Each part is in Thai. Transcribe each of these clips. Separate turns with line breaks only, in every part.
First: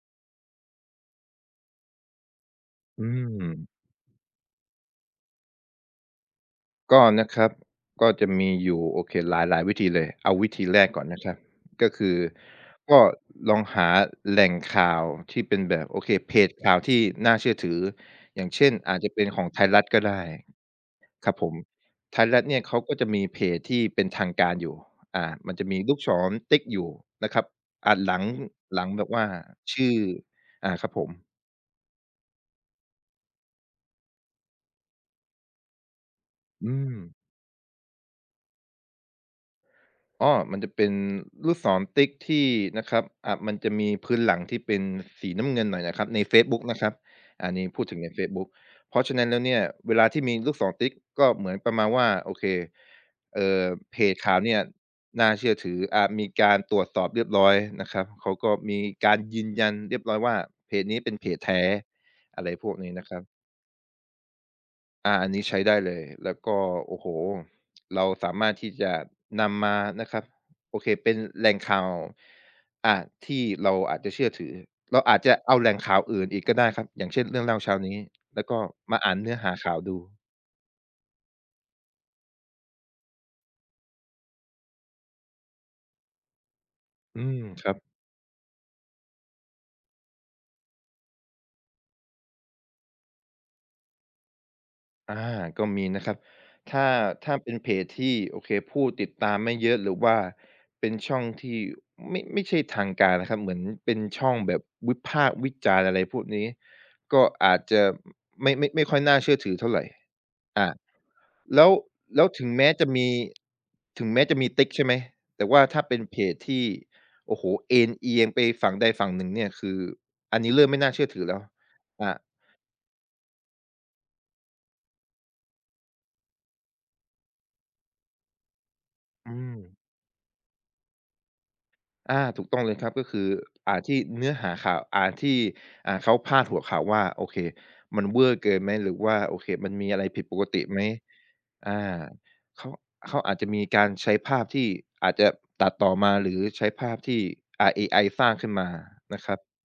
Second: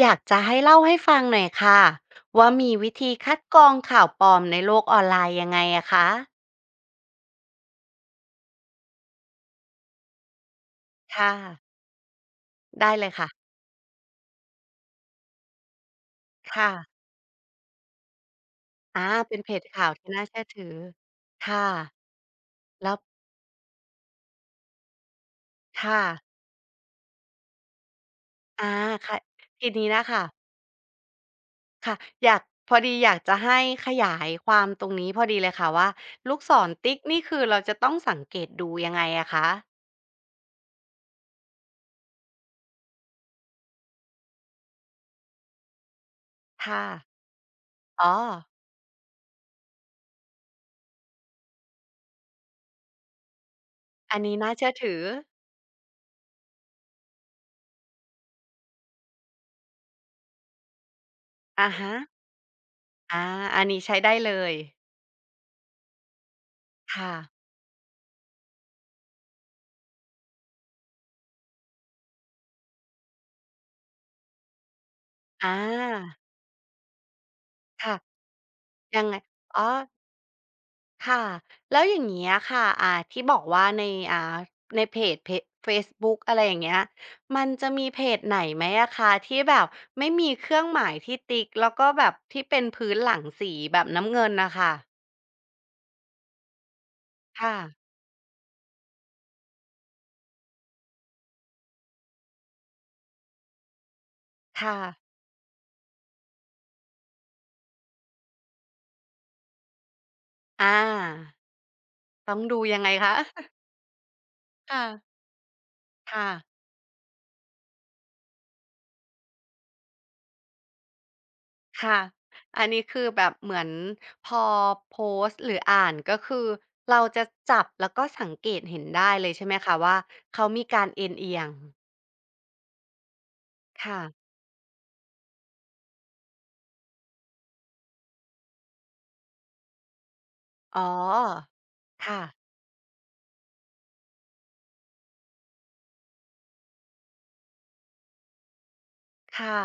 อยากจะให้เล่าให้ฟังหน่อยค่ะว่ามีวิ
อื
ธี
ม
คัดกรองข่าวปลอมในโลกออนไลน์ยังไงอะคะ
ก็นะครับก็จะมีอยู่โอเคหลายๆวิธีเลยเอาวิธีแรกก่อนนะค
ค่ะ
รับก็คือ
ได้
ก็
เลยค่ะ
ลองหาแหล่งข่าวที่เป็นแบบโอเคเพจ
ค่ะ
ข่าวที่น่าเชื่อถืออย่างเช่นอาจ
อา
จะเป็น
เป็
ข
น
อง
เพ
ไท
จ
ยรัฐ
ข่าว
ก็
ที่
ได้
น่าเชื่อถือ
ครับผม
ค่ะ
ไทยรัฐเนี่ยเขา
แล้
ก็
ว
จะมีเพจที่เป็นทางการอยู่มันจะมีลู
ค่ะ
กศรติ๊กอยู่นะครับอ่าหลัง
อา
หลังแบบ
ค่ะ
ว่า
ทีนี้
ชื่อ
น่ะค่ะ
ครับผม
ค่ะอยากพอดีอยากจะให้ขยายความตรงนี้พอดีเลยค่ะว่าลูกศร
อืม
ติ๊กนี่คือเราจะต้องสังเกตดูยังไงอะคะ
อ๋อมันจะเป็นลูกศรติ๊กที่นะครับมันจะมีพื้นหลังที่เป็นสีน้ำเงินหน่อยนะครับในเฟซบุ๊กนะ
ค่ะ
ครับอันนี้พูดถึง
อ๋
ใน
อ
เฟซบุ๊กเพราะฉะนั้นแล้วเนี่ยเวลาที่มีลูกศรติ๊กก็เหมือนประมาณว่าโอเคเอ่อเพจ
อัน
ข่า
นี้
ว
น่า
เนี่ย
เชื่อถือ
น่าเชื่อถือมีการตรวจสอบเรียบร้อยนะครับเขาก็มีการยืนยันเรียบร้อยว่า เพจนี้เป็นเพจแท้
อะฮะ
อะไรพวกนี้นะครั
อา
บ
อันนี้ใช้ได้เลย
อาอันนี้ใช้ได้เลยแล้วก็โอ้โฮ
ค่ะ
เราสามารถที่จะนำมานะครับโอเคเป็นแหล่งข่าวอ่าที่เราอาจจะเชื่อถือเราอาจจะ
อ
เอาแหล่งข่าว
า
อื่นอีกก็ได้ครับอย่างเช่นเรื่องเล่าเช้า
ค่ะ
นี้แล้วก็มา
ยัง
อ่า
ไง
นเนื้อหา
อ๋อ
ข่าวดู
ค่ะ แล้วอย่างเงี้ยค่ะที่บอกว่าในอ่าในเพจเฟซบุ๊กอะไรอย่างเงี้ย
อืม
มัน
ค
จะ
รับ
มีเพจไหนไหมอะคะที่แบบไม่มีเครื่องหมายที่ติ๊กแล้วก็แบบที่เป็นพื้นหลังสีแบบน้ำเงินน่ะค่ะ
อาก็มีนะครับถ้าถ้าเป็
ค่ะ
นเพจที่โอเคผู้ติดตามไม่เยอะหรือว่าเป็นช่องที่ไม่ใช่ทางการนะครับเหมือนเป็นช่องแบบ
ค่ะ
วิพากษ์วิจารณ์อะไรพวกนี้ก็อาจจะไม่ค่อยน่าเชื่อถือเท่าไร
อา
อาแล้วแล้ว
ต้อง
ถึง
ดู
แม้
ยัง
จะ
ไง
มี
คะ
ถึงแม้จะมีติ๊กใช่
ค่ะ
ไหมแต่ว่าถ้าเป็นเพ
ค่ะ
จที่โอ้โฮเอนเอียงไปฝั่งใดฝั่งหนึ่งเนี่ยคืออันนี้เริ่มไม่น่าเชื่อถือแล้ว
ค่ะ
อา
อันนี้คือแบบเหมือนพอโพสต์หรืออ่านก็คือเราจะจับแล้วก็สังเกตเห็นได้เล
อื
ยใช่ไห
ม
มคะว่าเขามีการเอนเอียง
อาถูกต้องเลยครับก็คือ
ค่ะ
ที่เนื้อหาข่าวอ่าที่เขาพาดหัวข่าวว่าโอเคมันเวอร์เกินไหมหรือว่าโอเคมันมีอะไรผิดปกติ
อ๋
ไหม
อ
อา
ค่ะ
เขาเขาอาจจะมีการใช้ภาพที่อาจจะตัดต่อมาหรือใช้ภาพที่เอไอสร้างขึ้นมานะครับ
ค่ะ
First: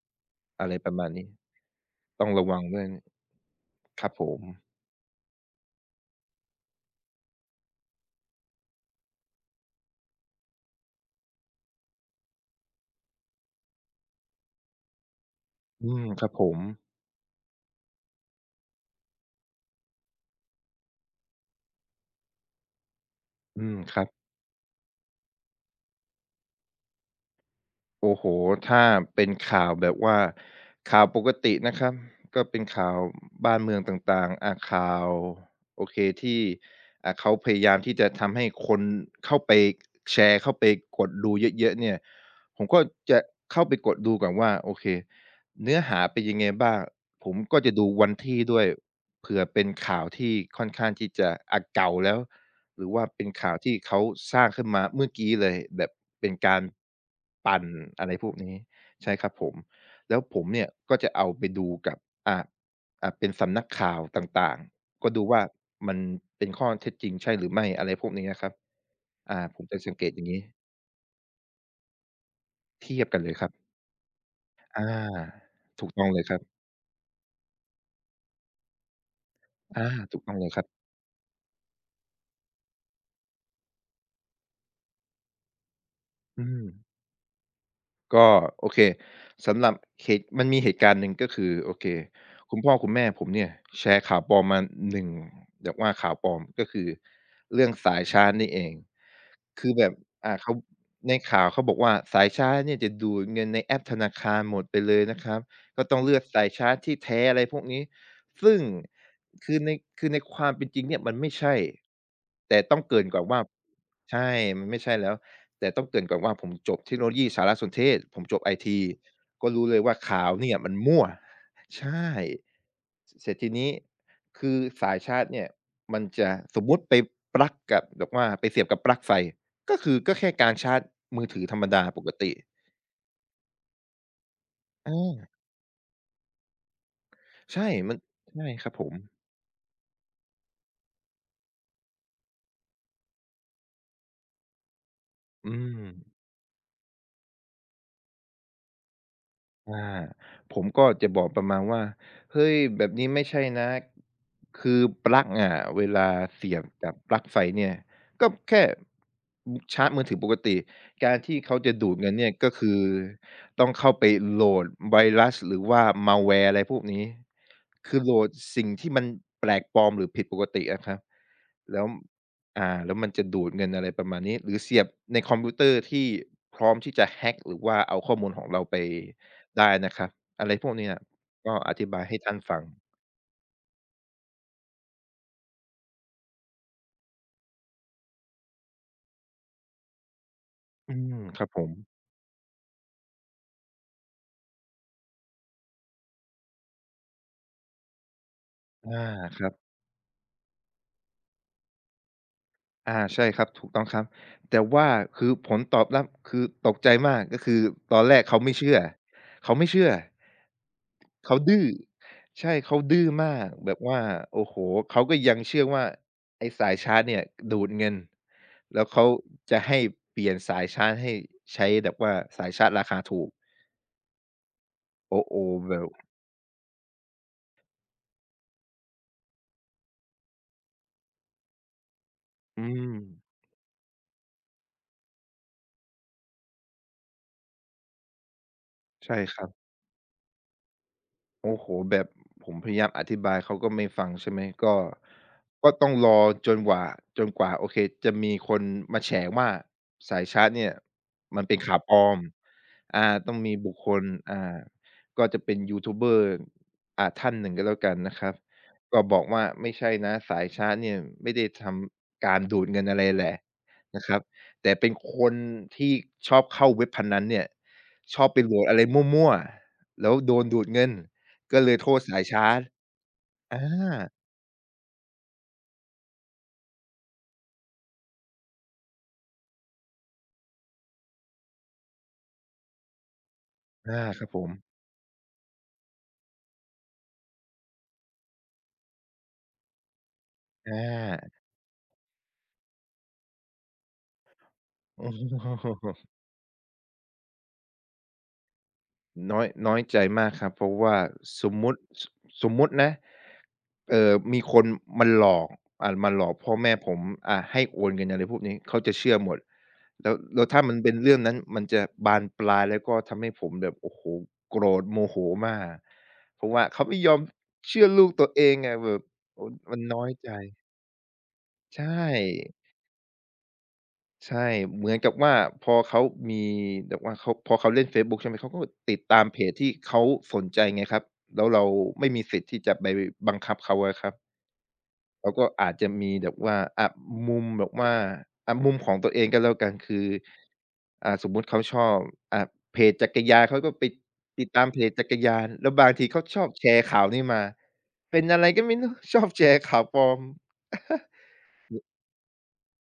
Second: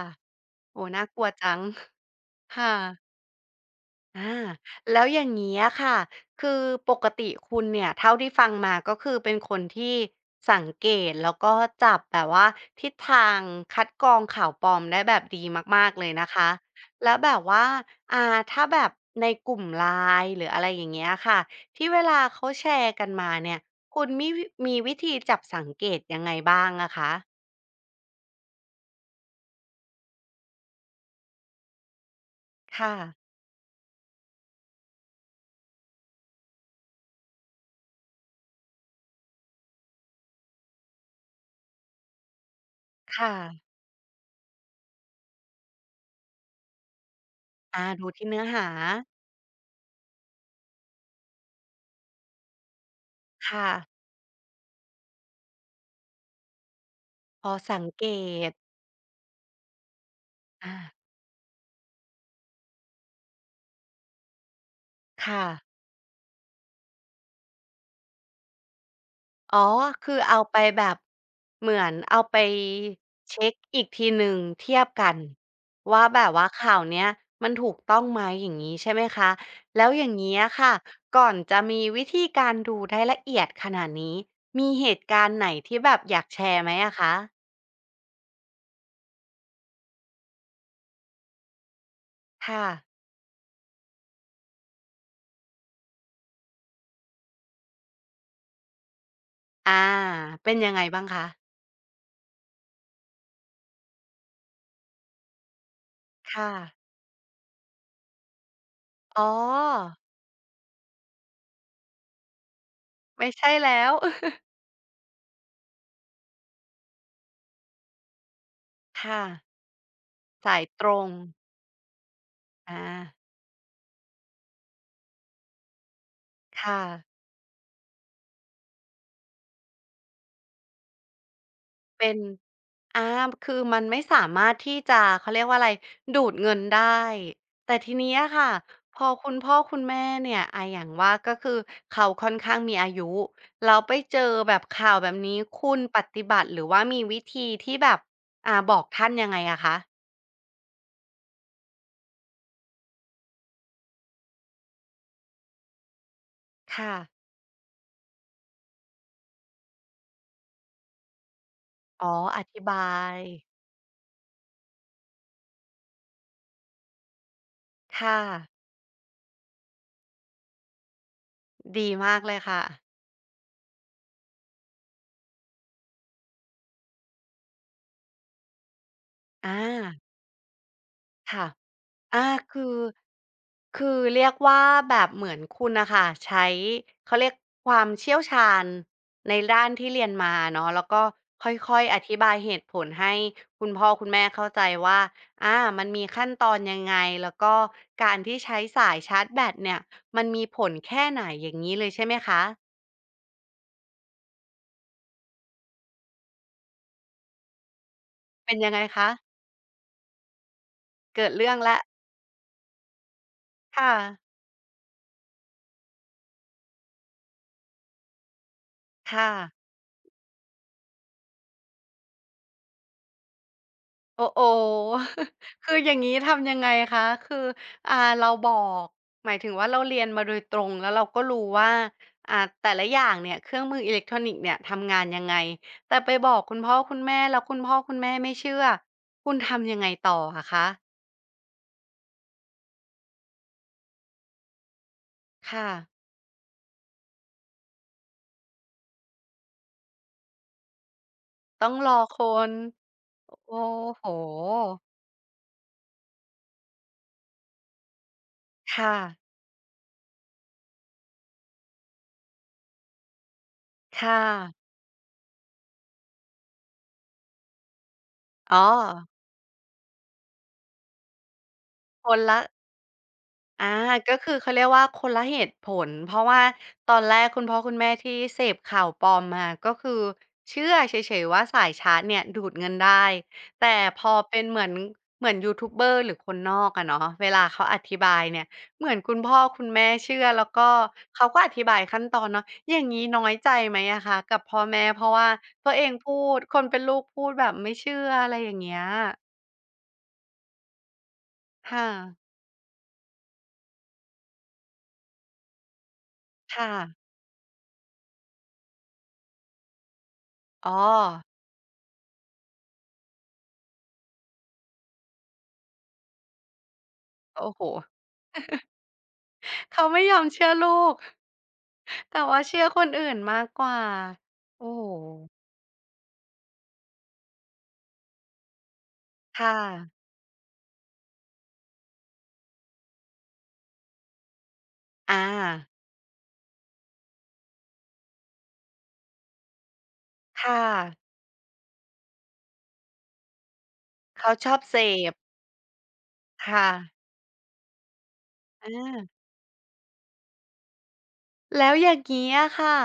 อะไร
โอ้
ประ
น่า
มาณ
กลัว
นี้
จัง
ต้องระวัง
ค่ะ
ด้วยครับผ
อา
ม
แล้วอย่างนี้อค่ะคือปกติคุณเนี่ยเท่าที่ฟังมาก็คือเป็นคนที่สังเกตแล้วก็จับแบบว่าทิศทางคัดกรองข่าวปลอมได้แบบดีมา
อื
กๆ
ม
เลย
ครั
นะ
บผ
คะ
ม
แล้วแบบว่าอ่าถ้าแบบในกลุ่ม LINE หรืออะไรอย่างเงี้ยค่ะที่เวลาเขาแชร์กันมาเนี่ย
อืมค
คุ
รั
ณ
บ
มีิมีวิธีจับสังเกตยังไงบ้างอะคะ
โอ้โฮถ้าเป็นข่าวแบบว่าข่าวปกตินะครับก็เป็นข่า
ค่ะ
วบ้านเมืองต่างๆอาข่าวโอเคที่เขาพยายามที่จะทำให้คนเข้าไปแชร์เข้าไปกดดูเยอะๆเนี่ยผมก็จะ
ค่ะ
เข้าไปกดดูก่อนว่าโอเคเนื้อหาเป็นยังไงบ้างผมก็จะดู
ดู
วัน
ที่
ที่
เนื้อ
ด้วย
หา
เผื่อเป็นข่าวที่ค่อนข้างที่จะเก่าแล้ว หรือว่าเป็นข่าว
ค่ะ
ที่เขาสร้างขึ้นมาเมื่อกี้เลยแบบเป็นการ
พอ
ปั่น
สังเก
อะไรพวก
ต
นี้ใช่ครับผมแล้วผมเนี่ย
อา
ก็จะเอาไปดูกับอ่าเป็นสำนักข่าวต่างๆก็ดูว่า
ค่ะ
มันเป็นข้อเท็จจริงใช่หรือไม่อะไรพวกนี้นะครับ
อ๋
ผม
อ
จะสังเกต
คื
อ
อ
ย่าง
เอา
งี้
ไปแบบเหมือนเอาไป
เทียบกันเลยค
เช็
รับ
กอีกทีหนึ่งเที
อ
ยบกัน
าถูก
ว่า
ต้องเล
แบ
ย
บ
ครั
ว่า
บ
ข่าวเนี้ยมันถูกต้องไหมอย่างงี้ใช่ไหมคะแล้
อา
วอย่าง
ถูกต้อ
เงี้
ง
ย
เลยครับ
ค่ะก่อนจะมีวิธีการดูได้ละเอียดขนาดนี้มีเหตุการณ์ไหนที่แบบอยากแช
อื
ร์
ม
ไหมอะคะ
ก็โอเคสำหรับเหตุมันมีเหตุการณ์หนึ่งก็คือโอเคคุณ
ค่ะ
พ่อคุณแม่ผมเนี่ยแชร์ข่าวปลอมมาหนึ่ง1ีบกว่าข่าวปลอมก็คือเรื่องสายชาร์จนี่เอง คือ
อา
แบบ
เป็
เขา
นยังไงบ้าง
ใน
คะ
ข่าวเขาบอกว่าสายชาร์จเนี่ยจะดูดเงินในแอปธนาคารหมดไปเลยนะครับก็ต้องเลือกสาย
ค่ะ
ชาร์จที่แท้อะไรพวกนี้ซึ่ง
อ๋
คือใน
อ
คือในความเป็นจริงเนี่ยมันไม่ใช่แต่ต้องเกริ่นก่อน
ไม่
ว่า
ใช่แล้ว
ใช่ มันไม่ใช่แล้วแต่ต้องเกริ่นก่อนว่าผมจบเทคโนโลยีสารสนเทศผมจบไอที
ค่ะ
ก็รู้เลยว่าข่าวเนี่
สา
ย
ย
มัน
ตร
มั่ว
ง
ใช่
อา
เสร็จทีนี้คือสายชาร์จเนี่ยมันจะสมมุ
ค่ะ
ติไปปลั๊กกับแบบว่าไปเสียบกับปลั๊กไฟ ก็คือก็แค่การชาร์จมือถือธรรมดาป
เป็
ก
น
ติ
อาคือมันไม่สามารถที่
อา
จะเขาเรียกว่าอะไรดูดเงินได้
ใช่
แต่ที
มัน
เนี้ย
ใช่
ค่ะ
ครับผม
พอคุณพ่อคุณแม่เนี่ยอย่างว่าก็คือเขาค่อนข้างมีอายุแล้วไปเจอแบบข่าวแบบนี้
อื
คุณป
ม
ฏิบัติหรือว่ามีวิธีที่แบบบอกท่านยังไงอะ
อ
คะ
าผมก็จะบอกประมาณว่าเฮ้ยแบบนี้ไม่ใช่นะคือปลั๊กอะเวลาเสียบกั
ค่ะ
บปลั๊กไฟเนี่ยก็แค่อือชาร์จมือถือปกติการที่เขาจะดูด
อ๋
เงิ
อ
นเนี่ย
อ
ก็
ธิ
คือ
บาย
ต้องเข้าไปโหลดไวรัสหรือว่า malware อะไรพวกนี้คือโหล
ค่ะ
ดสิ่งที่มันแปลกปลอมหรือผิดปกติอะครับแล้ว
ดีมากเลยค่ะ
แล้วมันจะดูดเงินอะไรประมาณนี้หรือเสียบในคอมพิวเตอร์ที่พร้อมที่จะ hack หรือว่าเอาข้อมูลของเราไป
อ
ได้นะค
า
รับอะไรพวกเนี้ย
ค่ะ
ก็อธิบายให้
อา
ท่านฟัง
คือคือเรียกว่าแบบเหมือนคุณนะคะใช้เขาเรียกความเชี่ยวชาญในด้านที่เรียนมาเนาะแล้ว
อื
ก็
มค
ค
รับผม
่อยๆอธิบายเหตุผลให้คุณพ่อคุณแม่เข้าใจว่าอามันมีขั้นตอนยังไงแล้วก็การที่ใช้สา
อา
ยชาร์จ
ค
แบ
รั
ต
บ
เนี่ยมันมีผลแค่ไหนอย่างนี้เลยใช่ไหมคะ
อาใช่ครับถูกต้องครับแต่ว่าคือผลตอบรับคือตกใจมากก็คือตอนแรกเขา
เป็
ไม่
นยัง
เชื่อ
ไงคะ
เขาไม่เชื่อ
เกิด
เขา
เรื่อง
ดื้อ
แล้ว
ใช่เขาดื้อมากแบบ
ค่ะ
ว่าโอ้โฮเขาก็ยังเชื่อว่าไอ้สายชาร์จเนี่ยดูดเงินแล้วเขา
ค่ะ
จะให้เปลี่ยนสายชาร์จให้ใช้แบบว่าสายชาร์จราคาถูก
โอ้โห
โอ้ โฮ
คื
แบ
ออ
บ
ย่างนี้ทำยังไงคะคือเราบอก หมายถึงว่าเราเรียนมาโดยตรงแล้วเราก็รู้ว่าอ่า
อื
แต่ละอย่างเนี่ย
ม
เครื่องมืออิเล็กทรอนิกส์เนี่ยทำงานยังไงแต่ไปบอกคุณพ่อคุณแม่แล้วคุณพ่อคุณแม่ไม่เชื่อ
ใช่
คุณ
ครับ
ทำยังไงต่ออะคะ
โอ้โฮแบบผมพยายามอธิบายเขาก็ไม่ฟังใช่ไหมก็
ค่ะ
ก็ต้องรอจนกว่าจนกว่าโอเคจะมีคนมาแฉว่าสายชาร์จเนี่ยมันเป็น
ต้อง
ขาว
ร
ป
อ
ลอ
ค
ม
น
อาต้องมี
โอ้
บุคคล
โห
อ่าก็จะเป็นยูทูบเบอร์อ่าท่านหนึ่งก็แล้วกันนะครับ
ค่ะ
ก็บอกว่าไม่ใช่นะสายชาร์จเนี่ยไม่ได้ทำการดูดเงินอะไรแหละนะค
ค่ะ
รับแต่เป็นคนที่ชอบเข้าเว็บพนันเนี่ยชอบไปโหล
อ๋อ
ดอะไรมั่วๆแล้วโดนดูดเงิน ก็เลยโทษ
ค
สาย
นละ
ชาร์จอา
อาก็คือเขาเรียกว่าคนละเหตุผลเพราะว่าตอนแรกคุณพ่อคุณแม่ที่เสพข่าวปลอมมาก็คือเชื่อเฉยๆว่าสายชาร์จเนี่ยดูดเงินได้แต่พ
อา
อ
ครับผ
เป็น
ม
เหมือนเหมือนยูทูบเบอร์หรือคนนอกอะเนาะเวลาเขาอธิบายเนี่ยเหมือนคุณพ่อคุณแม่เชื่อแล้วก็
อา
เขาก็ อธิบายขั้นตอนเนาะอย่างงี้น้อยใจไหมอะคะกับพ่อแม่เพ
โอ
ราะว่าตัว
้
เองพูดคนเป็นลูกพูดแบบไม่เชื่ออะไรอย่างเงี้ย
น้อยน้อยใจมากครับ เพราะว่าสมมุติ
ค่ะ
สสมมุตินะมีคนมาหลอกอ่ามาหลอกพ่อ
ค่ะ
แม่ผมอ่าให้โอนเงินอะไรพวกนี้ เขาจะเชื่อหมดแล้วแล้วถ้ามั
อ๋อ
นเป็นเรื่องนั้น มันจะบานปลายแล้วก็ทำให้ผมแบบโอ้โฮโกรธโมโหมาก เพราะว่าเขาไม่ยอม
โอ้โฮ
เชื่อลูกตัวเองอะแบบโอ้มัน
เขาไม่
น้อย
ยอม
ใจ
เชื่อลูก
ใช่
แต่ว่าเชื่อคนอื่นมากกว่า
ใช่
โอ้
เห
โฮ
มือนกับว่าพอเขามีแบบว่าเขาพอเขาเล่นเฟซบุ๊กใช่ไหมเขาก็ติดตามเพจ
ค่ะ
ที่เขาสนใจไงครับแล้วเราไม่มีสิทธิ์ที่จะไปบังคับเขาอะครับ
อ
เราก็
า
อาจจะมีแบบว่าอะมุมแบบว่าอะมุมของตัวเองก็แล้วกันคือ
ค่ะ
อ่าสมมุติเขาชอบอ่าเพจจักรยานเขาก็ไป
เขา
ติ
ช
ด
อบ
ตาม
เส
เพจจั
พ
กรยานแล้วบางทีเขาชอบแช
ค่ะ
ร์ข่าวนี้มาเป็นอะไรก็
อ
ไม่รู้ ช
า
อบแชร์ข่าวปลอม
แล้วอย่างงี้อะค่ะ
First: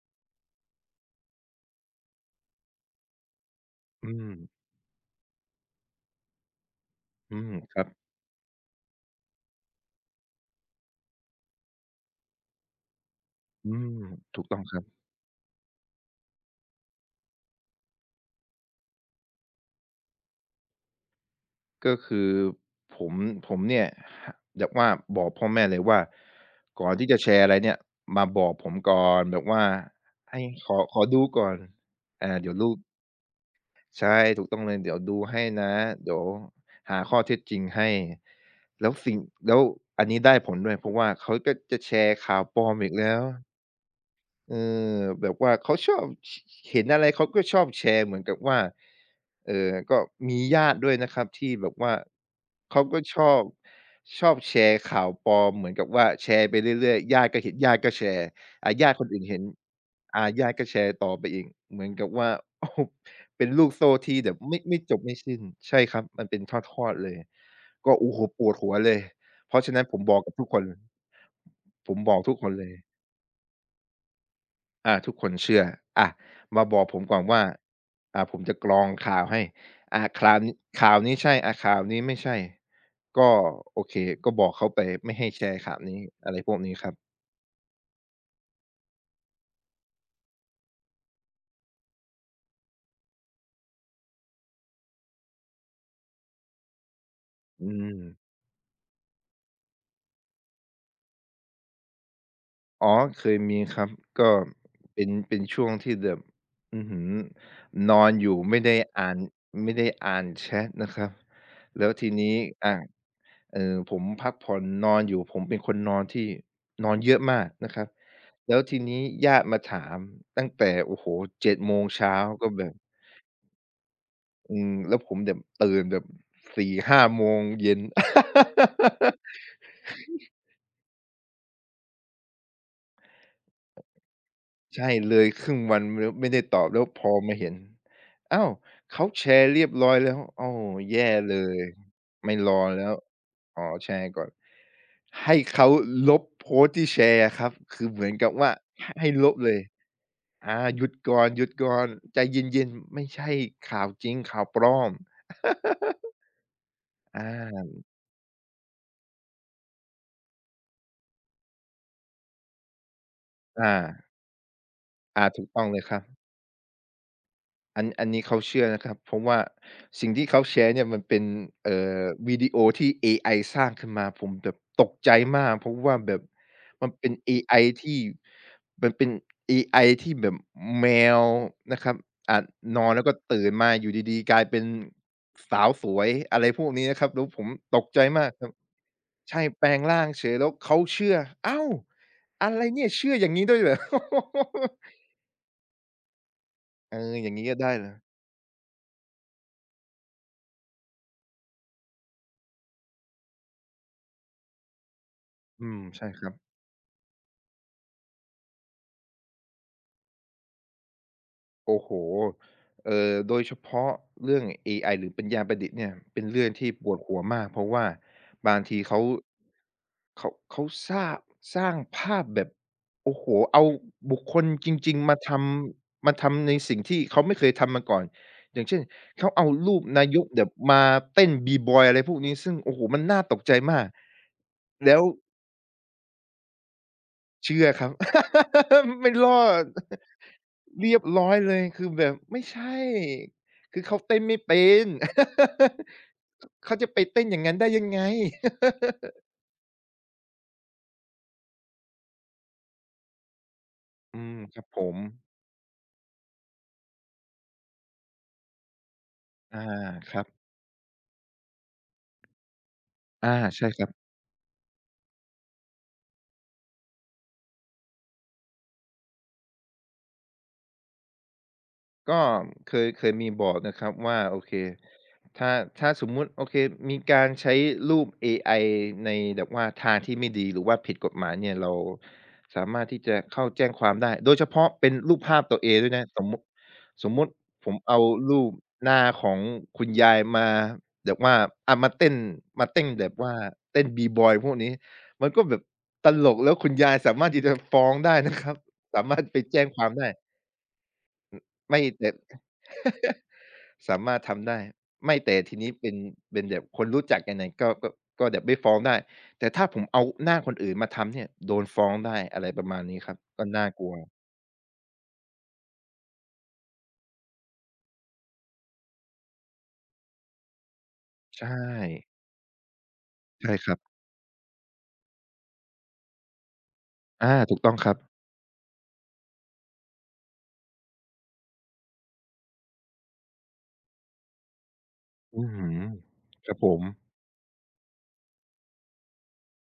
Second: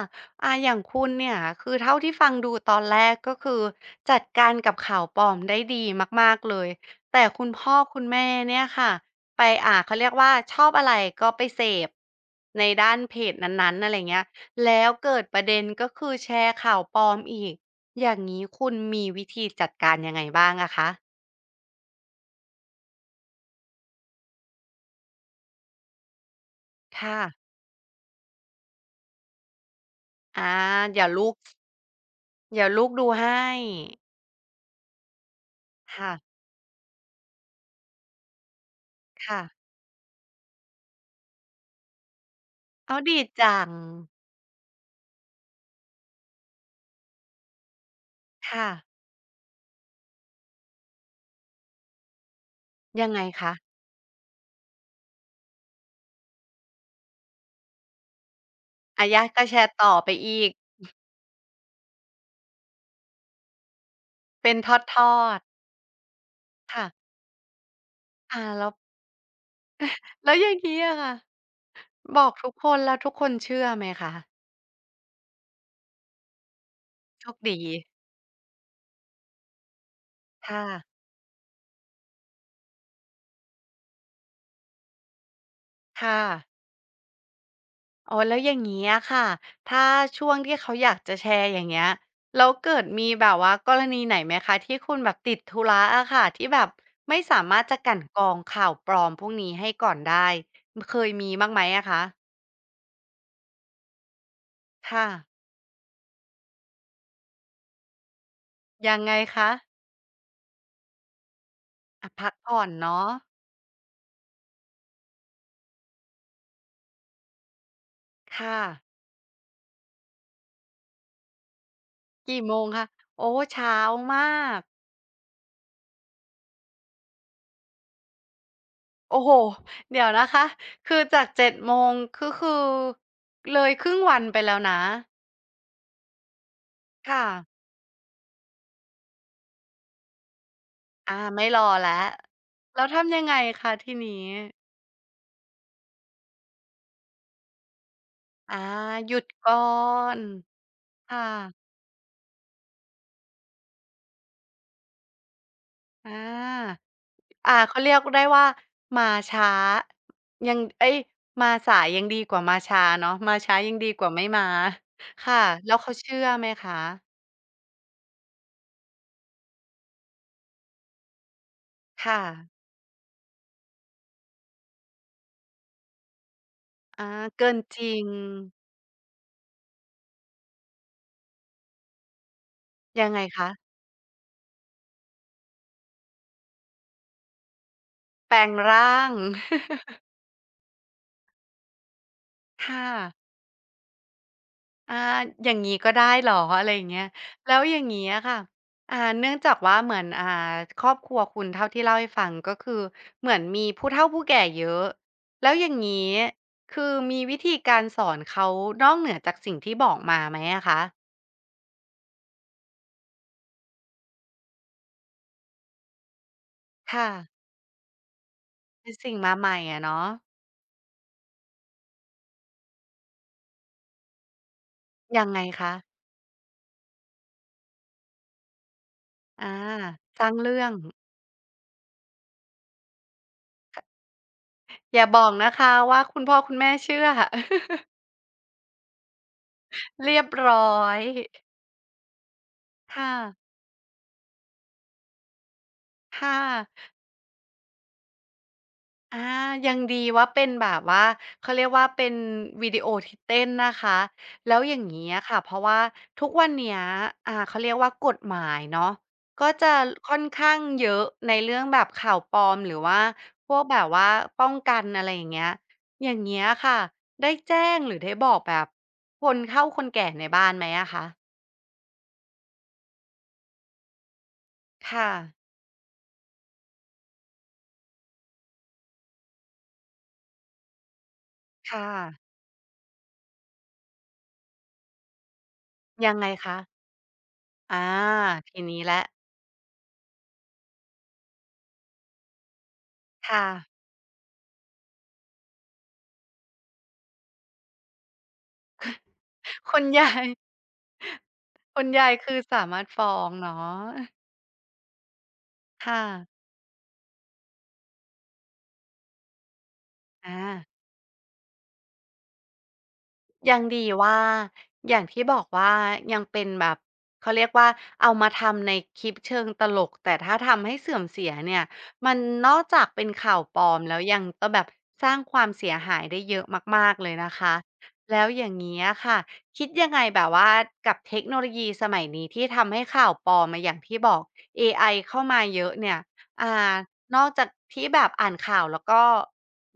อย่างคุณเนี่ยคือเท่าที่ฟังดูตอนแรกก็คือ
อื
จัด
ม
การกับข่าวปลอมได้ดีมากๆเลยแต่
อื
คุณ
ม
พ่อ
ครับ
คุณแม่เนี่ยค่ะไปเขาเรียกว่าชอบอะไรก็ไปเสพในด้านเพจ
อื
นั้นๆ
ม
อะไรเงี้ย
ถูกต้องครั
แล้
บ
วเกิดประเด็นก็คือแชร์ข่าวปลอมอีกอย่างงี้คุณมีวิธีจัดการยังไงบ้างอะคะ
ก็คือผมผมเนี่ยอยากว่าบอกพ่อแม่เลยว่าก่อนที่จะ
ค่ะ
แชร์อะไรเนี่ยมาบอกผมก่อนแบบว่าให้
อา
ขอ
เดี๋ยว
ดู
ลูก
ก่อนอ่าเดี๋ยว
เดี๋ยว
ลูก
ลูกดูให้
ใช่ถูกต้องเลยเดี๋ยวดูให้นะ
ค่ะ
เดี๋ยวหาข้อเท็จจริงให้แล้วสิ่ง
ค่ะ
แล้วอันนี้ได้ผลด้วยเพราะว่าเขาก็จะแชร์ข่าวปลอมอีก
อ้าว
แล้
ดี
ว
จัง
เออแบบว่าเขาชอบชเห็นอะไรเขาก็ชอบแชร์เหมือนกับว่า
ค่ะ
ก็มีญาติด้วยนะครับที่แบบว่าเขาก็
ยัง
ช
ไง
อบ
คะ
ชอบแชร์ข่าวปลอมเหมือนกับว่าแชร์ไปเรื่อยๆญาติก็เห็นญาติก็แชร์อาญาติค
อา
นอื่
ญา
น
ติ
เห็
ก็
น
แชร์ต่อไป
อา
อี
ญา
ก
ติก็แชร์ต่อไปอีกเหมือนกับว่าโอ้โฮเป็นลูกโซ่ที่แบบ
เป็น
ไม่จ
ท
บไม่
อ
สิ้
ด
น
ๆ
ใช่ครับมันเป็นท
ค่ะ
อดๆเลยก็โอ้โฮป
อา
วด
แล้
หั
ว
วเลยเพราะฉะนั้นผมบอก
แล้
กับ
วอ
ทุก
ย่า
ค
ง
น
งี้อะค่ะ
ผมบอ
บ
ก
อก
ทุกค
ทุ
น
ก
เล
ค
ย
นแล้วทุกคนเชื่อไหมคะ
อาทุกคนเชื่ออะมาบอกผมก่อน
โชค
ว่า
ดี
อ่าผมจะกรองข่าวให้อ่าข่าวนี้
ค่ะ
ข่าวนี้ใช่อ่าข่าวนี้ไม่ใช่ก็โอเคก็บอกเขาไปไม่ให้แชร์ข่าวนี้
ค่ะ
อะไรพวกนี้ครับ
อ๋อแล้วอย่างงี้อะค่ะถ้าช่วงที่เขาอยากจะแชร์อย่างเงี้ยแล้วเกิดมีแบบว่ากรณีไหนไหมคะที่คุณแบบติดธุระอะค่ะที่แบบไม่สามารถ
อื
จะก
ม
ลั่นกรองข่าวปลอมพวกนี้ให้ก่อนได้เคยมีบ้างไหมอะคะ
อ๋อเคยมีครับก็เป็
ค่ะ
นเป็นช่วงที่แบบอื้อฮือนอนอยู่ไม่ได้
ยัง
อ่า
ไง
น
คะ
ไม่ได้อ่านแชตนะครับแล้ว
อา
ที
พัก
นี้
ผ่อน
อ่า
เนาะ
ผมพักผ่อนนอนอยู่ผมเป็นคนนอนที่นอนเยอะมากนะครับแล้
ค่ะ
วทีนี้ญาติมาถามตั้งแต่โอ้โฮ7โมงเช้า
กี่
ก็
โม
แบ
ง
บ
คะโอ้เช้ามา
อื
ก
มแล้วผมแบบตื่นแบบ4-5โมงเย็น
โอ้โฮ เดี๋ยวนะคะคือจาก7 โมงก็คือเลยครึ่งวันไปแล้วนะ
ใช่เลยครึ่งวันไม่ได้ตอบแล้วพอ
ค่ะ
มาเห็นอ้าวเขาแชร์เรียบร้อยแล้วอ้าวแย่
อา
เล
ไม่
ย
รอแล้ว
ไม่รอ
แล้ว
แล้ว
ทำยังไง
อ๋อ
คะ
แช
ที
ร์
นี้
ก่อนให้เขาลบโพสต์ที่แชร์อะครับคือเหมือนกับว่า
อา
ให้
หยุด
ลบเล
ก่อ
ย
น
อาหยุดก่อ
ค่ะ
นหยุดก่อนใจเย็นๆไม่ใช่ข่าวจริงข่าวปลอม
อา
อ
อ่า
า
เขาเรียกได้ว่ามาช้ายังเอ๊ยมาสายยังดีกว่ามาช้าเนาะมาช้ายั
อา
งดีกว่าไม่มา
อา
ค่ะ
ถูกต้อง
แล้ว
เลยค
เขา
รับ
เชื่อไหมคะ
อันอันนี้เขาเชื่อนะครับเพราะว่าสิ่งที่เขาแชร์เนี่ยมันเป็นเอ่อ
ค่ะ
วิดีโอที่เอไอสร้างขึ้นมาผมแบบตกใจมากเพราะว่าแบบมันเป็
อา
นเอ
เกิ
ไอ
นจริ
ที่
ง
มันเป็นเอไอที่แบบแมวนะครับอาจนอนแล้ว
ยัง
ก็
ไง
ตื่
คะ
นมาอยู่ดีๆกลายเป็นสาวสวยอะไรพวกนี้นะครับแล้วผมตกใจมาก
แปล
ครั
ง
บ
ร่าง
ใช่แปลง ร่างเฉยแล้วเขาเชื่ออ้าวอะไร
ค่ะ
เนี่ยเชื่ออย่างงี้ด้วยเหรอ
อา อย่างงี้ก็ได้เหรออะไรอย่าง
เอ
เงี้ย
ออย่างงี้
แล้
ก็
ว
ได้
อย่า
เหร
ง
อ
งี้อะค่ะเนื่องจากว่าเหมือนครอบครัวคุณเท่าที่เล่าให้ฟังก็คือเหมือนมีผู้เฒ่าผู้แก่เยอะ แล้วอ
อื
ย่าง
ม
งี้
ใช่ครับ
คือมีวิธีการสอนเขานอกเหนือจากสิ่งที่บอกมาไหมอะคะ
โอ้โฮโดยเฉพาะเรื่องเอไอหรือปัญญาประดิษฐ์เนี่ย เป็นเรื่องที่ปวด
ค่ะ
หัวมาก เพราะว่าบางที
เป็น
เขา
สิ่งมาใหม่อะเนาะ
เขาสร้างสร้างภาพแบบโอ้โฮเอาบุคคลจริงๆ มา
ยัง
ท
ไงคะ
ำ มาทำในสิ่งที่เขาไม่เคยทำมาก่อน อย่างเช่นเขาเอา
อา
รูปนาย
ส
ก
ร้าง
แบบ
เรื่อง
มาเต้นบีบอยอะไรพวกนี้ซึ่งโอ้โฮมันน่าตกใจมาก
อ
แล้ว
ย่าบอกนะคะว่าคุณพ่อคุณแม่เชื่อ
เชื่อครับ ไม่รอด
เรียบร้อ
เรีย
ย
บร้อยเลยคือแบบไม่ใช่
ค่ะ
คือเขาเต้นไม่เป็น
ค่
เขาจะ
ะ
ไปเต้นอย่างงั้นได้ยังไง
อายังดีว่าเป็นแบบว่าเขาเรียกว่าเป็นวิดีโอที่เต้นนะคะ
อืม
แล้
ค
ว
รับ
อ
ผ
ย่าง
ม
งี้อะค่ะเพราะว่าทุกวันเนี้ยเขาเรียกว่ากฎหมายเนาะก็
อ่า
จะ
ค
ค่อ
รั
น
บ
ข้างเยอะในเรื่องแบบข่าวปลอมหรือว่า
อ่า
พวก
ใช่
แบ
ค
บ
รั
ว่า
บ
ป้องกันอะไรอย่างเงี้ยอย่างเงี้ยค่ะได้แจ้งหรือได้บอกแบบคนเฒ่าคนแก่ในบ้านไหมอะคะ
ก็เคยมีบอกนะครับว่าโอเค
ค่ะ
ถ้าถ้าสมมุติโอเคมีการใช้รูปเอไอในแบบว่าทางที่ไม่ดีหรือว่าผิดกฎหมายเนี่ยเรา
ค่ะ
สามารถที่จะเข้าแจ้งความได้โดยเฉพาะเป็นรูปภาพตัวเองด้วยนะ
ยัง
ส
ไง
มมุติ
คะ
สมมุติผม
อา
เอารูป
ทีนี้
ห
แหละ
น้าของคุณยายมาแบบว่าอะมาเต้นมาเต้นแบบว่า
ค่ะ
เต้น B-boy พวกนี้มันก็แบบตลกแล้วคุณยายสามารถที่จะฟ้องได้นะครับสามารถไปแจ้ง
คุ
ค
ณ
วาม ได้
ยาย คุ
ไม่
ณยา
แต่
ยคือสามารถฟ้อ งเนาะ
สามารถทำได้ไม่แต่ทีนี้เป็น
ค่ะ
เป็นแบบคนรู้จักกันเน่ะก็ก็ก็แบบไม่ฟ้องได้แต่ถ้าผมเอาหน้า
อา
คนอื่นมาทำเนี่ยโดนฟ้องได้อะไรประมาณนี้ครับก็
ยัง
น่าก
ดี
ลัว
ว่าอย่างที่บอกว่ายังเป็นแบบเขาเรียกว่าเอามาทำในคลิปเชิงตลกแต่ถ้าทำให้เสื่อมเสีย
ใช
เนี่ย
่
มันนอกจากเป็นข่าว
ใช่
ปล
ค
อ
รับ
มแล้วยังก็แบบสร้างความเสียหายได้เยอะมากๆเลยนะ
อา
คะ
ถูกต้องครับ
แล้วอย่างเงี้ยค่ะคิดยังไงแบบว่ากับเทคโนโลยีสมัยนี้ที่ทำให้ข่าวปลอมอะอย่างที่บอกเอไอเข้ามา
อืมอ
เย
หื
อะ
อ
เนี่ย
ค
อ่
รับผ
า
ม
นอกจากที่แบบอ่านข่าวแล้วก็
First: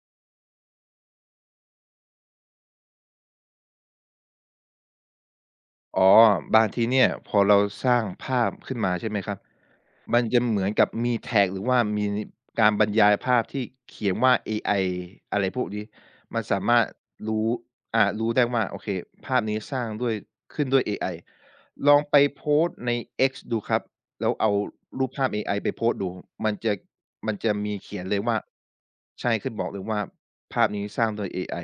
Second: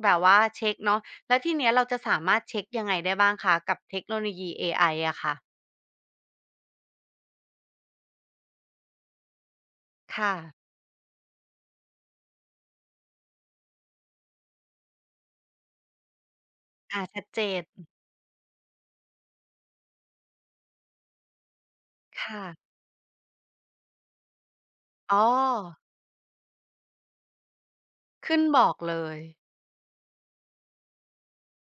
แบบว่าเช็กเนาะ แล้วทีเนี้ยเราจะสามารถเช็คยังไงได้บ้างคะกับเทคโนโลยีเอไออะค่ะ
อ๋อบางทีเนี่ยพอเราสร้างภาพขึ้นมาใช่ไหมครับ มัน
ค่ะ
จะเหมือนกับมีแท็กหรือว่ามีการบรรยายภาพที่เขียนว่าเอไออะไรพวกนี้มันสามารถ
อาชัดเจ
รู้
น
อ่ารู้ได้ว่าโอเคภาพนี้สร้างด้วยขึ้นด้วยเอไอลองไป
ค่ะ
โพสต์ใน X ดูครับแล้วเอารูป
อ๋อ
ภาพเอไอไปโพสต์ดูมันจะมันจะมีเขียนเลยว่า
ขึ้นบอกเลย
ใช่ขึ้นบอกเลยว่าภาพนี้สร้างโดยเอไอ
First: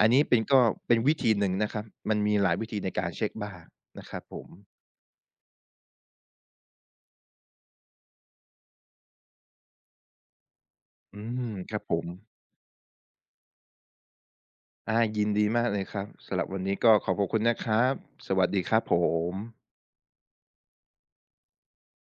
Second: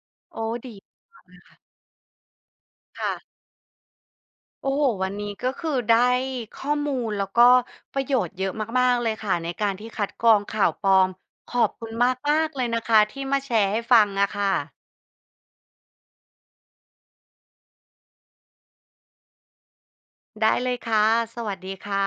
อันนี้เป็น
โอ้
ก็
ดี
เป็นวิ
มาก
ธี
เลย
หนึ่ง
ค่ะ
นะครับมันมีหลายวิธีในการ
ค่ะ
เช็กบ้างนะครับผม
โอ้โฮวันนี้ก็คือได้ข้อมูลแล้วก็ประโยชน์เยอะมากๆเลยค่ะในการที่คัดกรองข่าวปลอม
อื
ข
ม
อบ
ครับ
คุณ
ผม
มากๆเลยนะคะที่มาแชร์ให้ฟังอะค่ะ
อายินดีมากเลยครับสำหรับวันนี้ก็ขอบพระคุณนะครับสวัสดีครับผม
ได้เลยค่ะ สวัสดีค่ะ